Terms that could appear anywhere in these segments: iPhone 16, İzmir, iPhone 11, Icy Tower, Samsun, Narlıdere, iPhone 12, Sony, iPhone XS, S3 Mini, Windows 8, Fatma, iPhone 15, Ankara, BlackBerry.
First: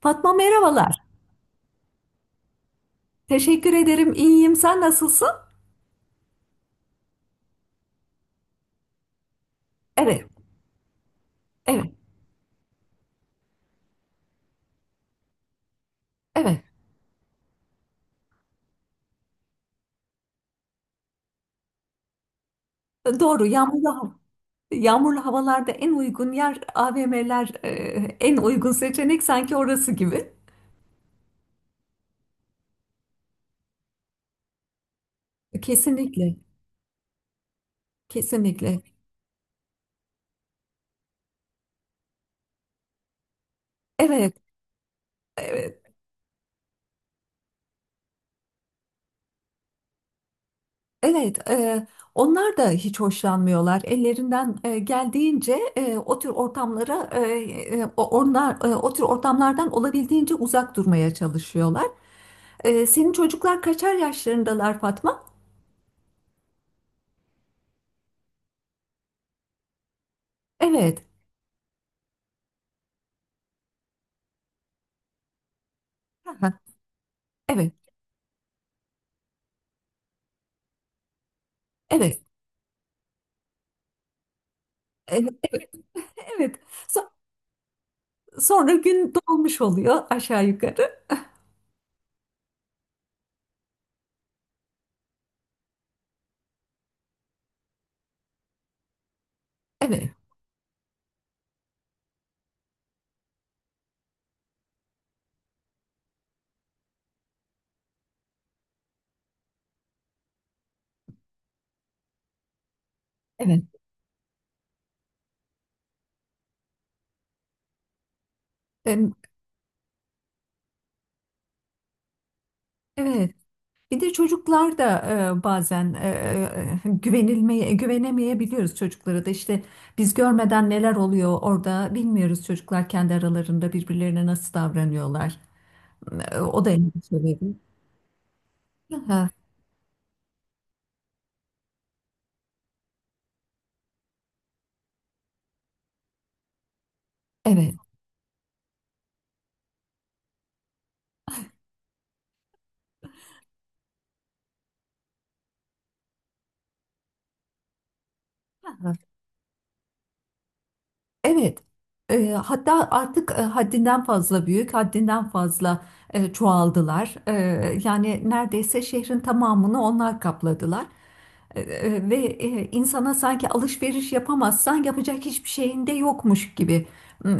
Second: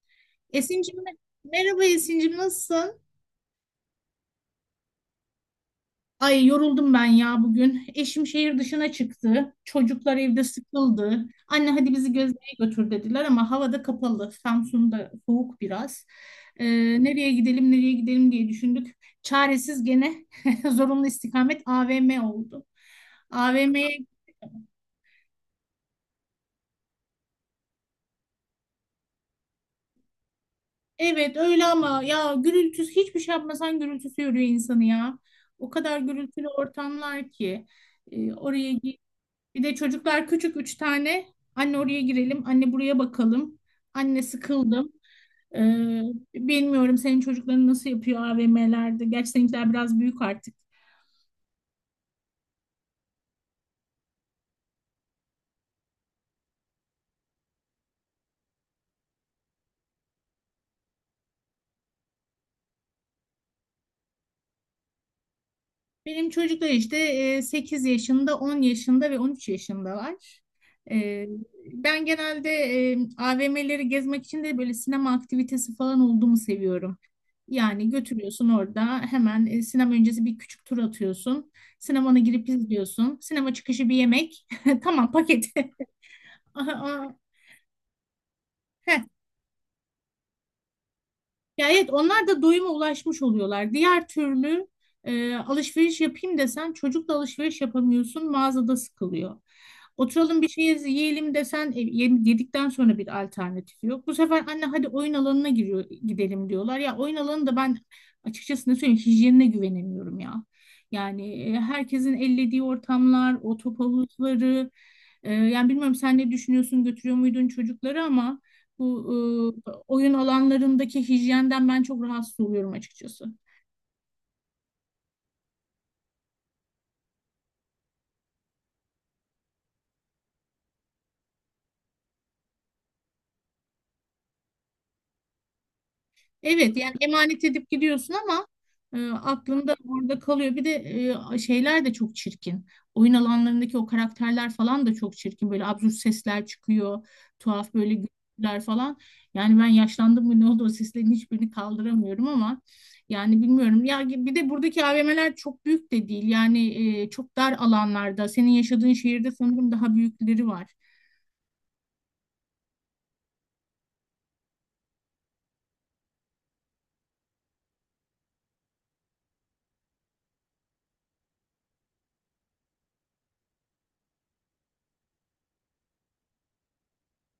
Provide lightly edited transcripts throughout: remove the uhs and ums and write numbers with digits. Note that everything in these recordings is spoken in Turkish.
Fatma merhabalar. Esin'cim mer- merhaba Esin'cim, nasılsın? Teşekkür ederim. İyiyim. Sen nasılsın? Ay, yoruldum ben ya bugün. Eşim şehir dışına çıktı. Çocuklar Evet, evde sıkıldı. Anne, evet, hadi bizi gezmeye götür, dediler ama havada kapalı. Samsun'da soğuk biraz. evet. Ee, nereye gidelim, nereye gidelim diye düşündük. Çaresiz gene zorunlu istikamet AVM oldu. Doğru. AVM'ye. Yağmurlu hava. Yağmurlu havalarda en uygun yer AVM'ler, en uygun seçenek sanki orası gibi. Evet, öyle ama ya gürültüsü, hiçbir şey yapmasan gürültüsü yoruyor insanı ya. O kadar Kesinlikle, gürültülü ortamlar ki. E, oraya kesinlikle. gi- Bir de çocuklar küçük, üç tane. Anne oraya girelim, anne buraya bakalım. Anne Evet, sıkıldım. evet, Ee, bilmiyorum senin çocukların nasıl yapıyor AVM'lerde. Gerçi seninkiler biraz büyük artık. evet. Onlar da hiç hoşlanmıyorlar. Ellerinden geldiğince o tür ortamlara, onlar o tür ortamlardan olabildiğince uzak durmaya çalışıyorlar. E, senin çocuklar kaçar yaşlarındalar Fatma? Benim çocuklar işte 8 yaşında, 10 yaşında ve 13 yaşındalar. Evet. Ee, ben genelde AVM'leri gezmek için de böyle sinema aktivitesi falan olduğumu Aha, seviyorum. evet. Yani götürüyorsun, orada hemen sinema öncesi bir küçük tur atıyorsun. Sinemana Evet. girip izliyorsun. Sinema çıkışı bir yemek. Tamam Evet. Evet. paketi. Evet. So- Aha, Sonra aha. gün dolmuş oluyor aşağı yukarı. Ya evet, onlar da doyuma ulaşmış oluyorlar. Diğer türlü alışveriş yapayım desen, çocukla alışveriş yapamıyorsun, mağazada sıkılıyor. Evet. Oturalım bir şey yiyelim desen, yedikten sonra bir alternatif yok. Bu sefer anne hadi oyun alanına giriyor, gidelim diyorlar. Ya oyun alanı da ben açıkçası ne söyleyeyim, hijyenine güvenemiyorum ya. Yani herkesin ellediği ortamlar, o Evet. top havuzları. Yani bilmiyorum, sen ne düşünüyorsun, götürüyor muydun çocukları ama. Em, Bu oyun alanlarındaki hijyenden ben çok rahatsız oluyorum açıkçası. Evet. Bir de çocuklar da e, bazen e, güvenilmeye güvenemeyebiliyoruz çocuklara da işte biz görmeden neler oluyor orada bilmiyoruz çocuklar kendi aralarında birbirlerine nasıl davranıyorlar. E, o da Evet, yani endişe emanet verici. edip gidiyorsun ama Aha, aklında orada kalıyor. Bir de şeyler de çok çirkin. Oyun alanlarındaki o karakterler falan da çok çirkin. Böyle absürt sesler çıkıyor. evet. Tuhaf böyle gürültüler falan. Yani ben yaşlandım mı, ne oldu, o seslerin hiçbirini kaldıramıyorum ama yani bilmiyorum. Ya bir de buradaki AVM'ler çok büyük de değil. Yani çok dar alanlarda. Senin yaşadığın şehirde sanırım daha büyükleri var. Evet. E, hatta artık haddinden fazla büyük, haddinden fazla çoğaldılar. E, yani neredeyse şehrin tamamını onlar kapladılar. Ve insana sanki alışveriş yapamazsan yapacak hiçbir şeyin de yokmuş gibi e,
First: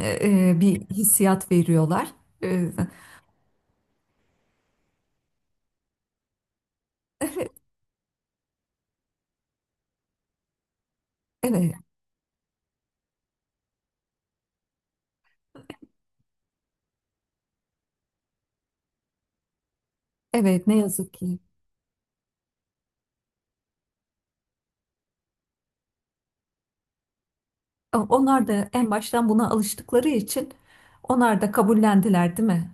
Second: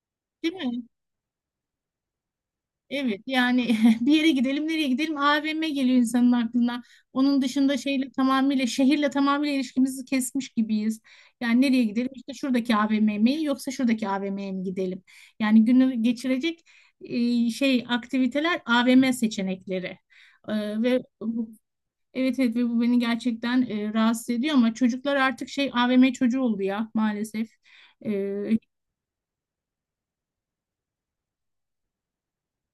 Değil bir mi? hissiyat veriyorlar. E, Evet, yani bir yere gidelim, nereye gidelim, AVM geliyor insanın aklına. Onun dışında şeyle tamamıyla, şehirle tamamıyla ilişkimizi kesmiş gibiyiz. Yani evet, nereye gidelim, işte şuradaki AVM mi yoksa şuradaki AVM'ye mi gidelim? Yani günü geçirecek şey aktiviteler, AVM seçenekleri. evet ne Ve yazık ki. bu, evet, evet, ve bu beni gerçekten rahatsız ediyor ama çocuklar artık şey AVM çocuğu oldu ya, maalesef. E, E, onlar da en baştan buna alıştıkları için onlar da kabullendiler, değil mi?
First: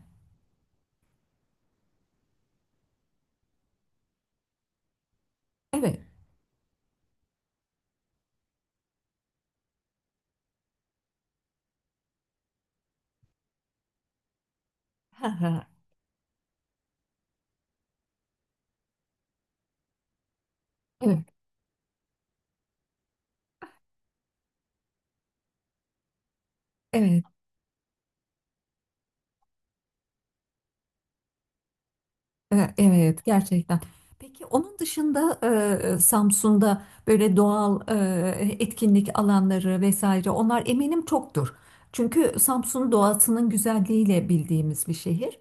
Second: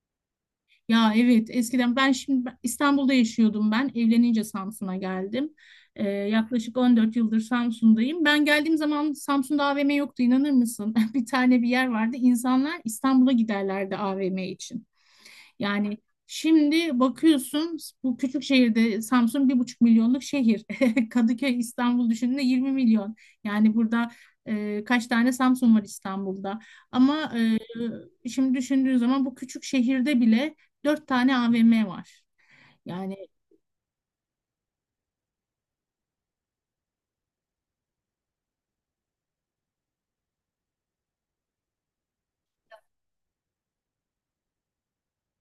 Ya evet, eskiden ben şimdi İstanbul'da yaşıyordum ben. Evlenince Samsun'a geldim. Evet. Yaklaşık 14 yıldır Samsun'dayım. Ben geldiğim zaman Samsun'da AVM yoktu, inanır mısın? Bir tane bir yer vardı. İnsanlar İstanbul'a giderlerdi AVM için. Yani şimdi bakıyorsun, bu küçük şehirde Samsun 1,5 milyonluk şehir. Evet. Kadıköy, İstanbul düşündüğünde 20 milyon. Yani burada kaç tane Samsun var İstanbul'da. Evet. Ama şimdi düşündüğün zaman, bu küçük şehirde bile dört tane AVM var. E, Yani, evet, gerçekten. Peki onun dışında Samsun'da böyle doğal etkinlik alanları vesaire onlar eminim çoktur. Çünkü Samsun doğasının güzelliğiyle bildiğimiz bir şehir.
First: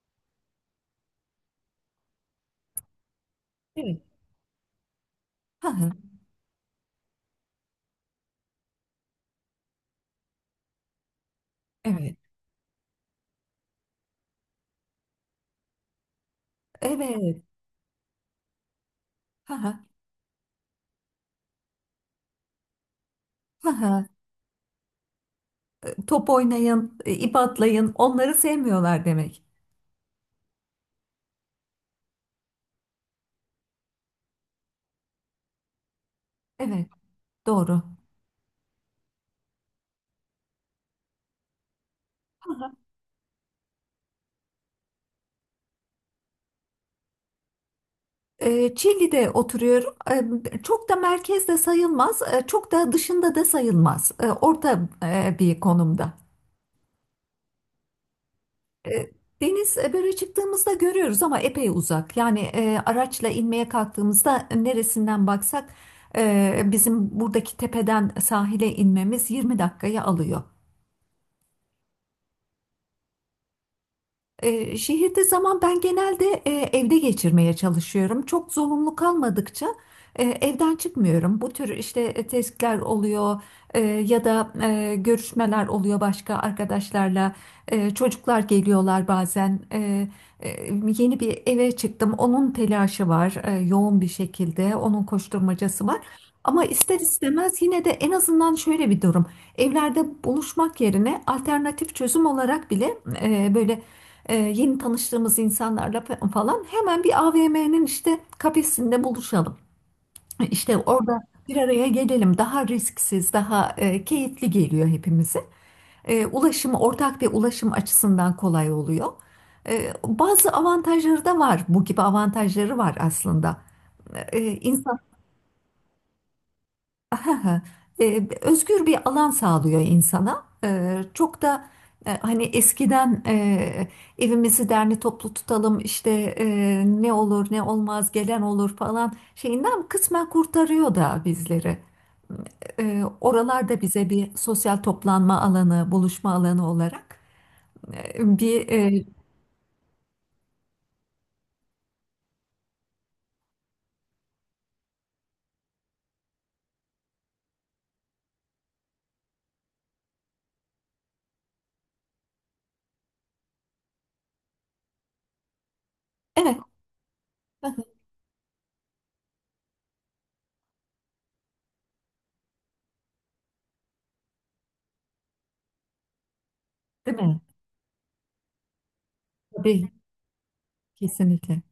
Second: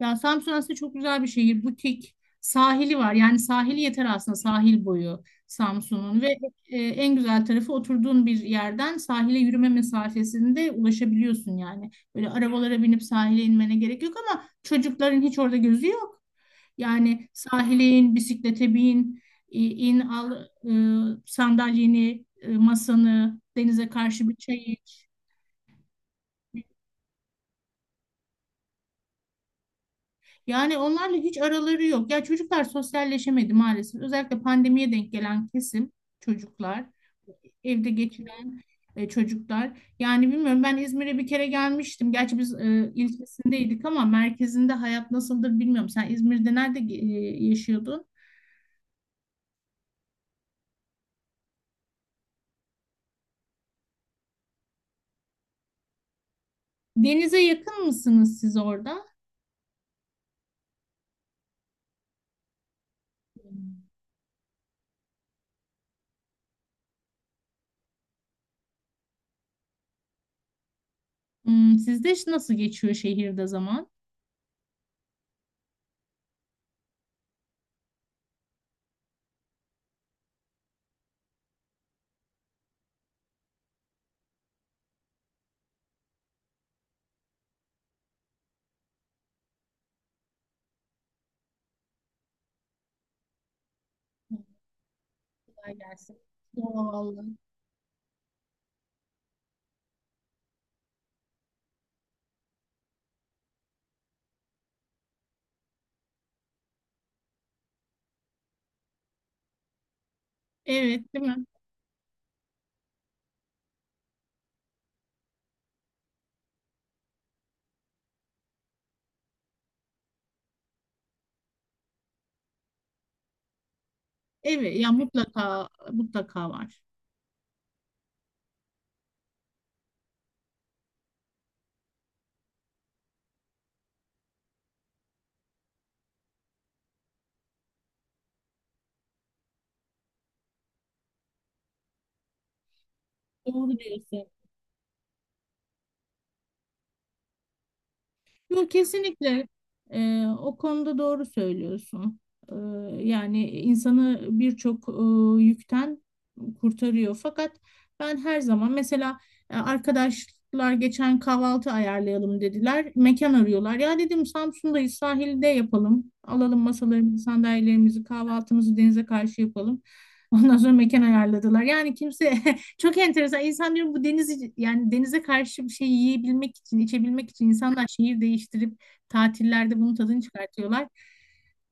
ya Samsun aslında çok güzel bir şehir. Butik, sahili var. Yani sahili Evet. yeter aslında, sahil boyu Ha, ha, Samsun'un ve en güzel tarafı oturduğun bir yerden sahile yürüme mesafesinde ulaşabiliyorsun yani. evet, Böyle arabalara binip sahile inmene gerek yok ama çocukların hiç orada gözü yok. Yani evet. sahile in, bisiklete bin, Ha, ha, in, al sandalyeni, masanı, ha, denize ha. karşı bir çay. Top oynayın, ip atlayın. Onları sevmiyorlar demek. Yani onlarla hiç araları yok. Ya çocuklar sosyalleşemedi maalesef. Özellikle pandemiye denk gelen kesim çocuklar, Evet, doğru. evde geçiren çocuklar. Yani bilmiyorum, ben İzmir'e bir kere gelmiştim. Gerçi biz ilçesindeydik ama merkezinde hayat nasıldır bilmiyorum. Sen İzmir'de nerede yaşıyordun? E, Çilli'de oturuyorum. E, çok da merkezde sayılmaz, e, çok da dışında da sayılmaz. E, orta bir konumda. Denize yakın mısınız siz E, orada? deniz böyle çıktığımızda görüyoruz ama epey uzak. Yani araçla inmeye kalktığımızda neresinden baksak bizim buradaki tepeden sahile inmemiz 20 dakikayı alıyor. Sizde nasıl geçiyor şehirde zaman? Şehirde zaman ben genelde evde geçirmeye çalışıyorum. Çok zorunlu kalmadıkça evden çıkmıyorum. Bu tür işte testler oluyor ya da görüşmeler oluyor başka arkadaşlarla. E, çocuklar geliyorlar bazen. E, Yeni bir eve çıktım. Onun telaşı var yoğun bir şekilde. Onun Kolay koşturmacası var. gelsin. Ama ister Doğal. istemez yine de en azından şöyle bir durum. Evlerde buluşmak yerine alternatif çözüm olarak bile böyle yeni tanıştığımız insanlarla falan hemen bir AVM'nin işte kafesinde buluşalım. İşte Evet, orada değil mi? bir araya gelelim. Daha risksiz, daha keyifli geliyor hepimize. E, ulaşım ortak ve ulaşım açısından kolay oluyor. E, bazı avantajları da var. Bu gibi avantajları var aslında. E, Evet, ya mutlaka mutlaka var. ha, özgür bir alan sağlıyor insana. E, çok da hani eskiden evimizi derli toplu tutalım işte ne olur ne olmaz gelen olur falan şeyinden kısmen kurtarıyor da bizleri. E, Doğru oralar bize diyorsun. bir sosyal toplanma alanı, buluşma alanı olarak e, bir Yok, e, kesinlikle. O konuda doğru söylüyorsun. Ee, yani insanı birçok yükten kurtarıyor. Fakat ben her zaman mesela, arkadaşlar geçen kahvaltı ayarlayalım dediler. Mekan arıyorlar. Ya dedim, Samsun'dayız, sahilde yapalım. evet. Alalım masalarımızı, sandalyelerimizi, kahvaltımızı denize karşı yapalım. Ondan sonra mekan ayarladılar. Yani kimse. Çok enteresan. İnsan diyorum, bu deniz, yani denize karşı bir şey yiyebilmek için, Değil içebilmek mi? için insanlar şehir değiştirip tatillerde Tabii bunun tadını çıkartıyorlar. kesinlikle.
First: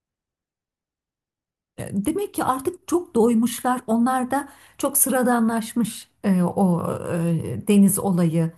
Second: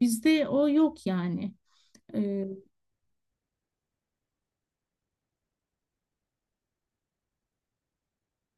Bizde o yok yani. E, demek ki Ee, artık çok doymuşlar. Onlar da çok sıradanlaşmış o deniz olayı.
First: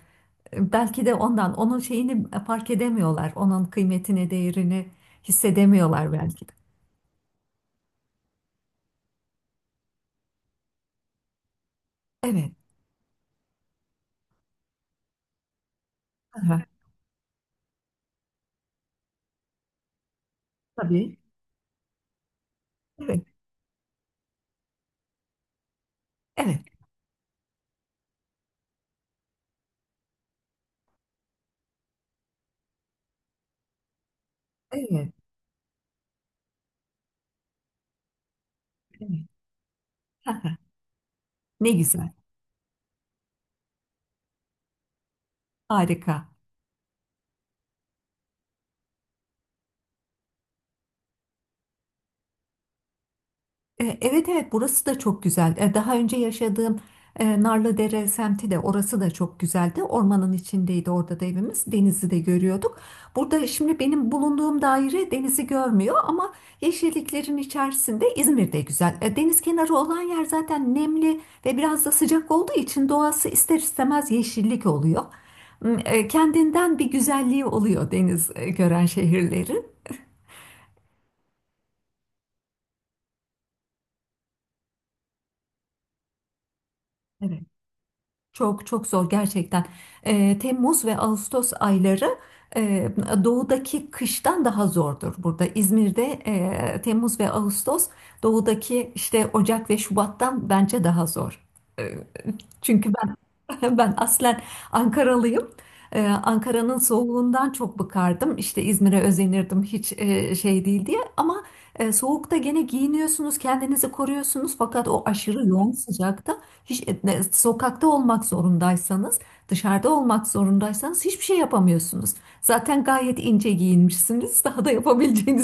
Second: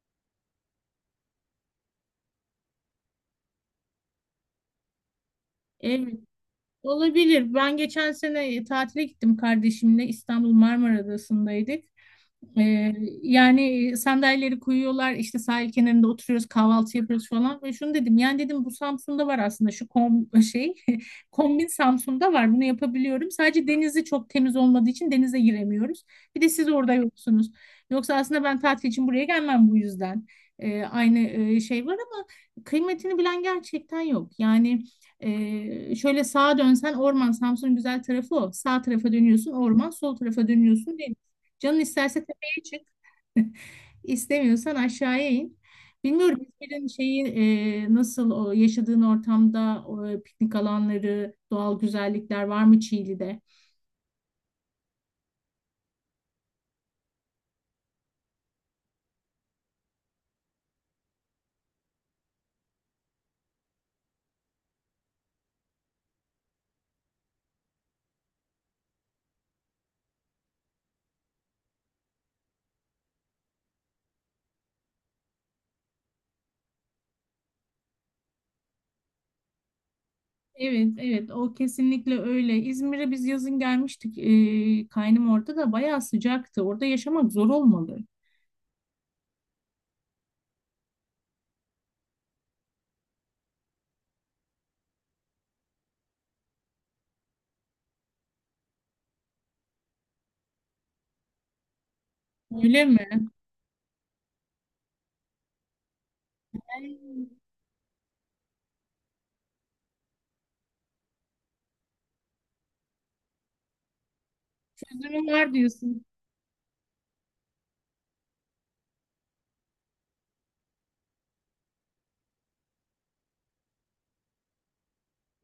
E, belki de ondan onun şeyini fark edemiyorlar. Onun kıymetini, değerini hissedemiyorlar evet belki de. olabilir. Ben geçen sene tatile gittim kardeşimle. İstanbul Marmara Adası'ndaydık. Evet. Ee, yani sandalyeleri koyuyorlar işte, sahil kenarında oturuyoruz, Aha, kahvaltı yapıyoruz falan ve şunu dedim, yani dedim, bu Samsun'da var aslında, şu kom şey tabii. kombin Samsun'da var, bunu Evet. yapabiliyorum, sadece denizi çok temiz olmadığı için denize giremiyoruz, bir de Evet. siz orada yoksunuz, yoksa aslında ben tatil için buraya gelmem bu yüzden. Aynı şey var ama kıymetini bilen gerçekten yok yani. Evet. Şöyle sağa dönsen orman, Samsun'un güzel tarafı o, sağ tarafa Evet. dönüyorsun orman, sol tarafa Aha, dönüyorsun deniz. ne Canın güzel. isterse çık. İstemiyorsan aşağıya in. Harika. Bilmiyorum, İzmir'in şeyi nasıl, o yaşadığın ortamda, o piknik alanları, doğal güzellikler var mı Çiğli'de? E, evet evet burası da çok güzel. E, daha önce yaşadığım Narlıdere semti de orası da çok güzeldi. Ormanın içindeydi orada da evimiz. Denizi de görüyorduk. Burada şimdi benim bulunduğum daire denizi görmüyor ama yeşilliklerin içerisinde İzmir de güzel. E, deniz kenarı olan yer zaten nemli ve biraz da sıcak olduğu için doğası ister istemez yeşillik oluyor. Kendinden bir güzelliği oluyor deniz gören şehirlerin. Evet, evet, o kesinlikle öyle. İzmir'e biz yazın gelmiştik. Kaynım orada da bayağı sıcaktı. Orada yaşamak Evet. zor olmalı. Çok çok zor gerçekten. Temmuz ve Ağustos ayları eee, doğudaki kıştan daha zordur burada. İzmir'de Temmuz ve Ağustos doğudaki işte Ocak ve Şubat'tan bence daha zor. Eee, Öyle Çünkü mi? ben aslen Ankaralıyım. Ankara'nın Ay, soğuğundan çok bıkardım. İşte İzmir'e özenirdim hiç şey değil diye. Ama soğukta gene giyiniyorsunuz, kendinizi koruyorsunuz. Fakat o çözümü aşırı var yoğun diyorsun. sıcakta hiç sokakta olmak zorundaysanız, dışarıda olmak zorundaysanız hiçbir şey yapamıyorsunuz. Zaten gayet ince giyinmişsiniz. Daha da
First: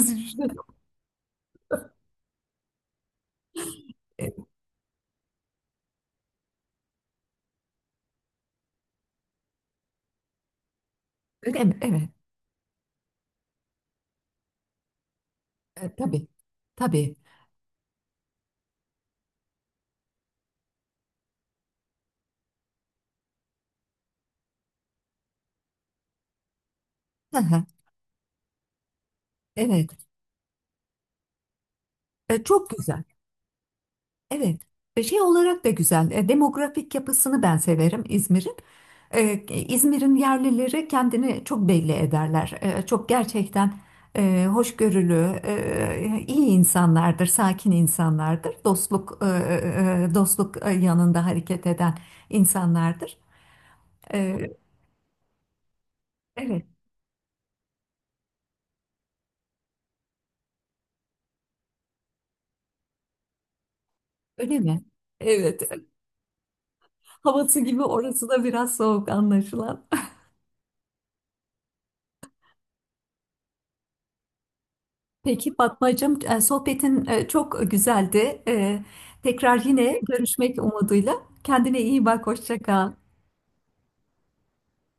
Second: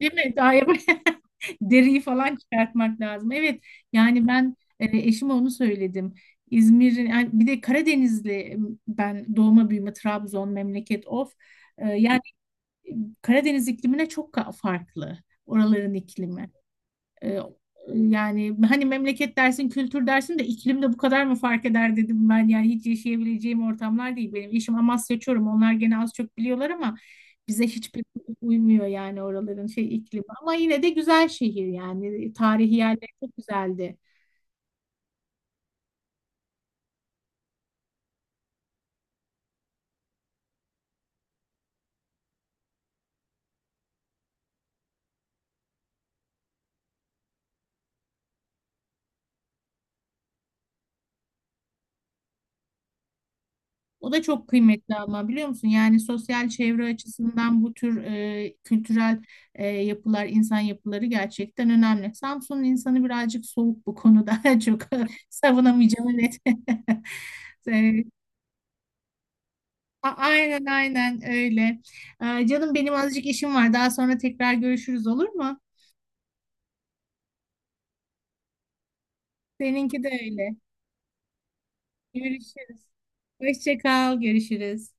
Değil mi? Düşünüyorum. Deriyi falan çıkartmak lazım. Evet, yani E, ben eşime onu söyledim. İzmir'in, yani bir de Karadenizli, ben doğma büyüme Trabzon memleket, of. öyle mi? E, Evet. yani Karadeniz iklimine çok farklı E, oraların tabii. iklimi. Tabii. Ee, yani hani memleket dersin, kültür dersin de iklimde bu kadar mı fark eder dedim ben. Yani hiç yaşayabileceğim ortamlar değil benim. Eşim Amasya Çorum. Onlar gene az çok biliyorlar ama Hı hı. bize hiçbir uymuyor, yani oraların Evet. şey iklimi. Ama yine de güzel şehir yani. E, çok Tarihi güzel. yerleri çok güzeldi. Evet. E, şey olarak da güzel. E, demografik yapısını ben severim İzmir'in. E, İzmir'in yerlileri kendini çok belli ederler. E, çok gerçekten hoşgörülü, iyi insanlardır, sakin insanlardır. Dostluk dostluk yanında hareket eden insanlardır. O da çok E, kıymetli ama biliyor musun? Yani sosyal evet, çevre açısından bu tür kültürel yapılar, insan yapıları gerçekten önemli. Samsun'un insanı birazcık soğuk bu öyle konuda. Çok mi? Evet, savunamayacağım, net. havası gibi E, orası da biraz soğuk anlaşılan. Aynen, aynen öyle. Canım benim azıcık işim var. Daha sonra tekrar görüşürüz, olur Peki mu? Fatmacığım, sohbetin çok güzeldi. E, tekrar yine Seninki de öyle. görüşmek umuduyla. Kendine iyi bak, hoşça Görüşürüz. kal. Hoşça kal, görüşürüz.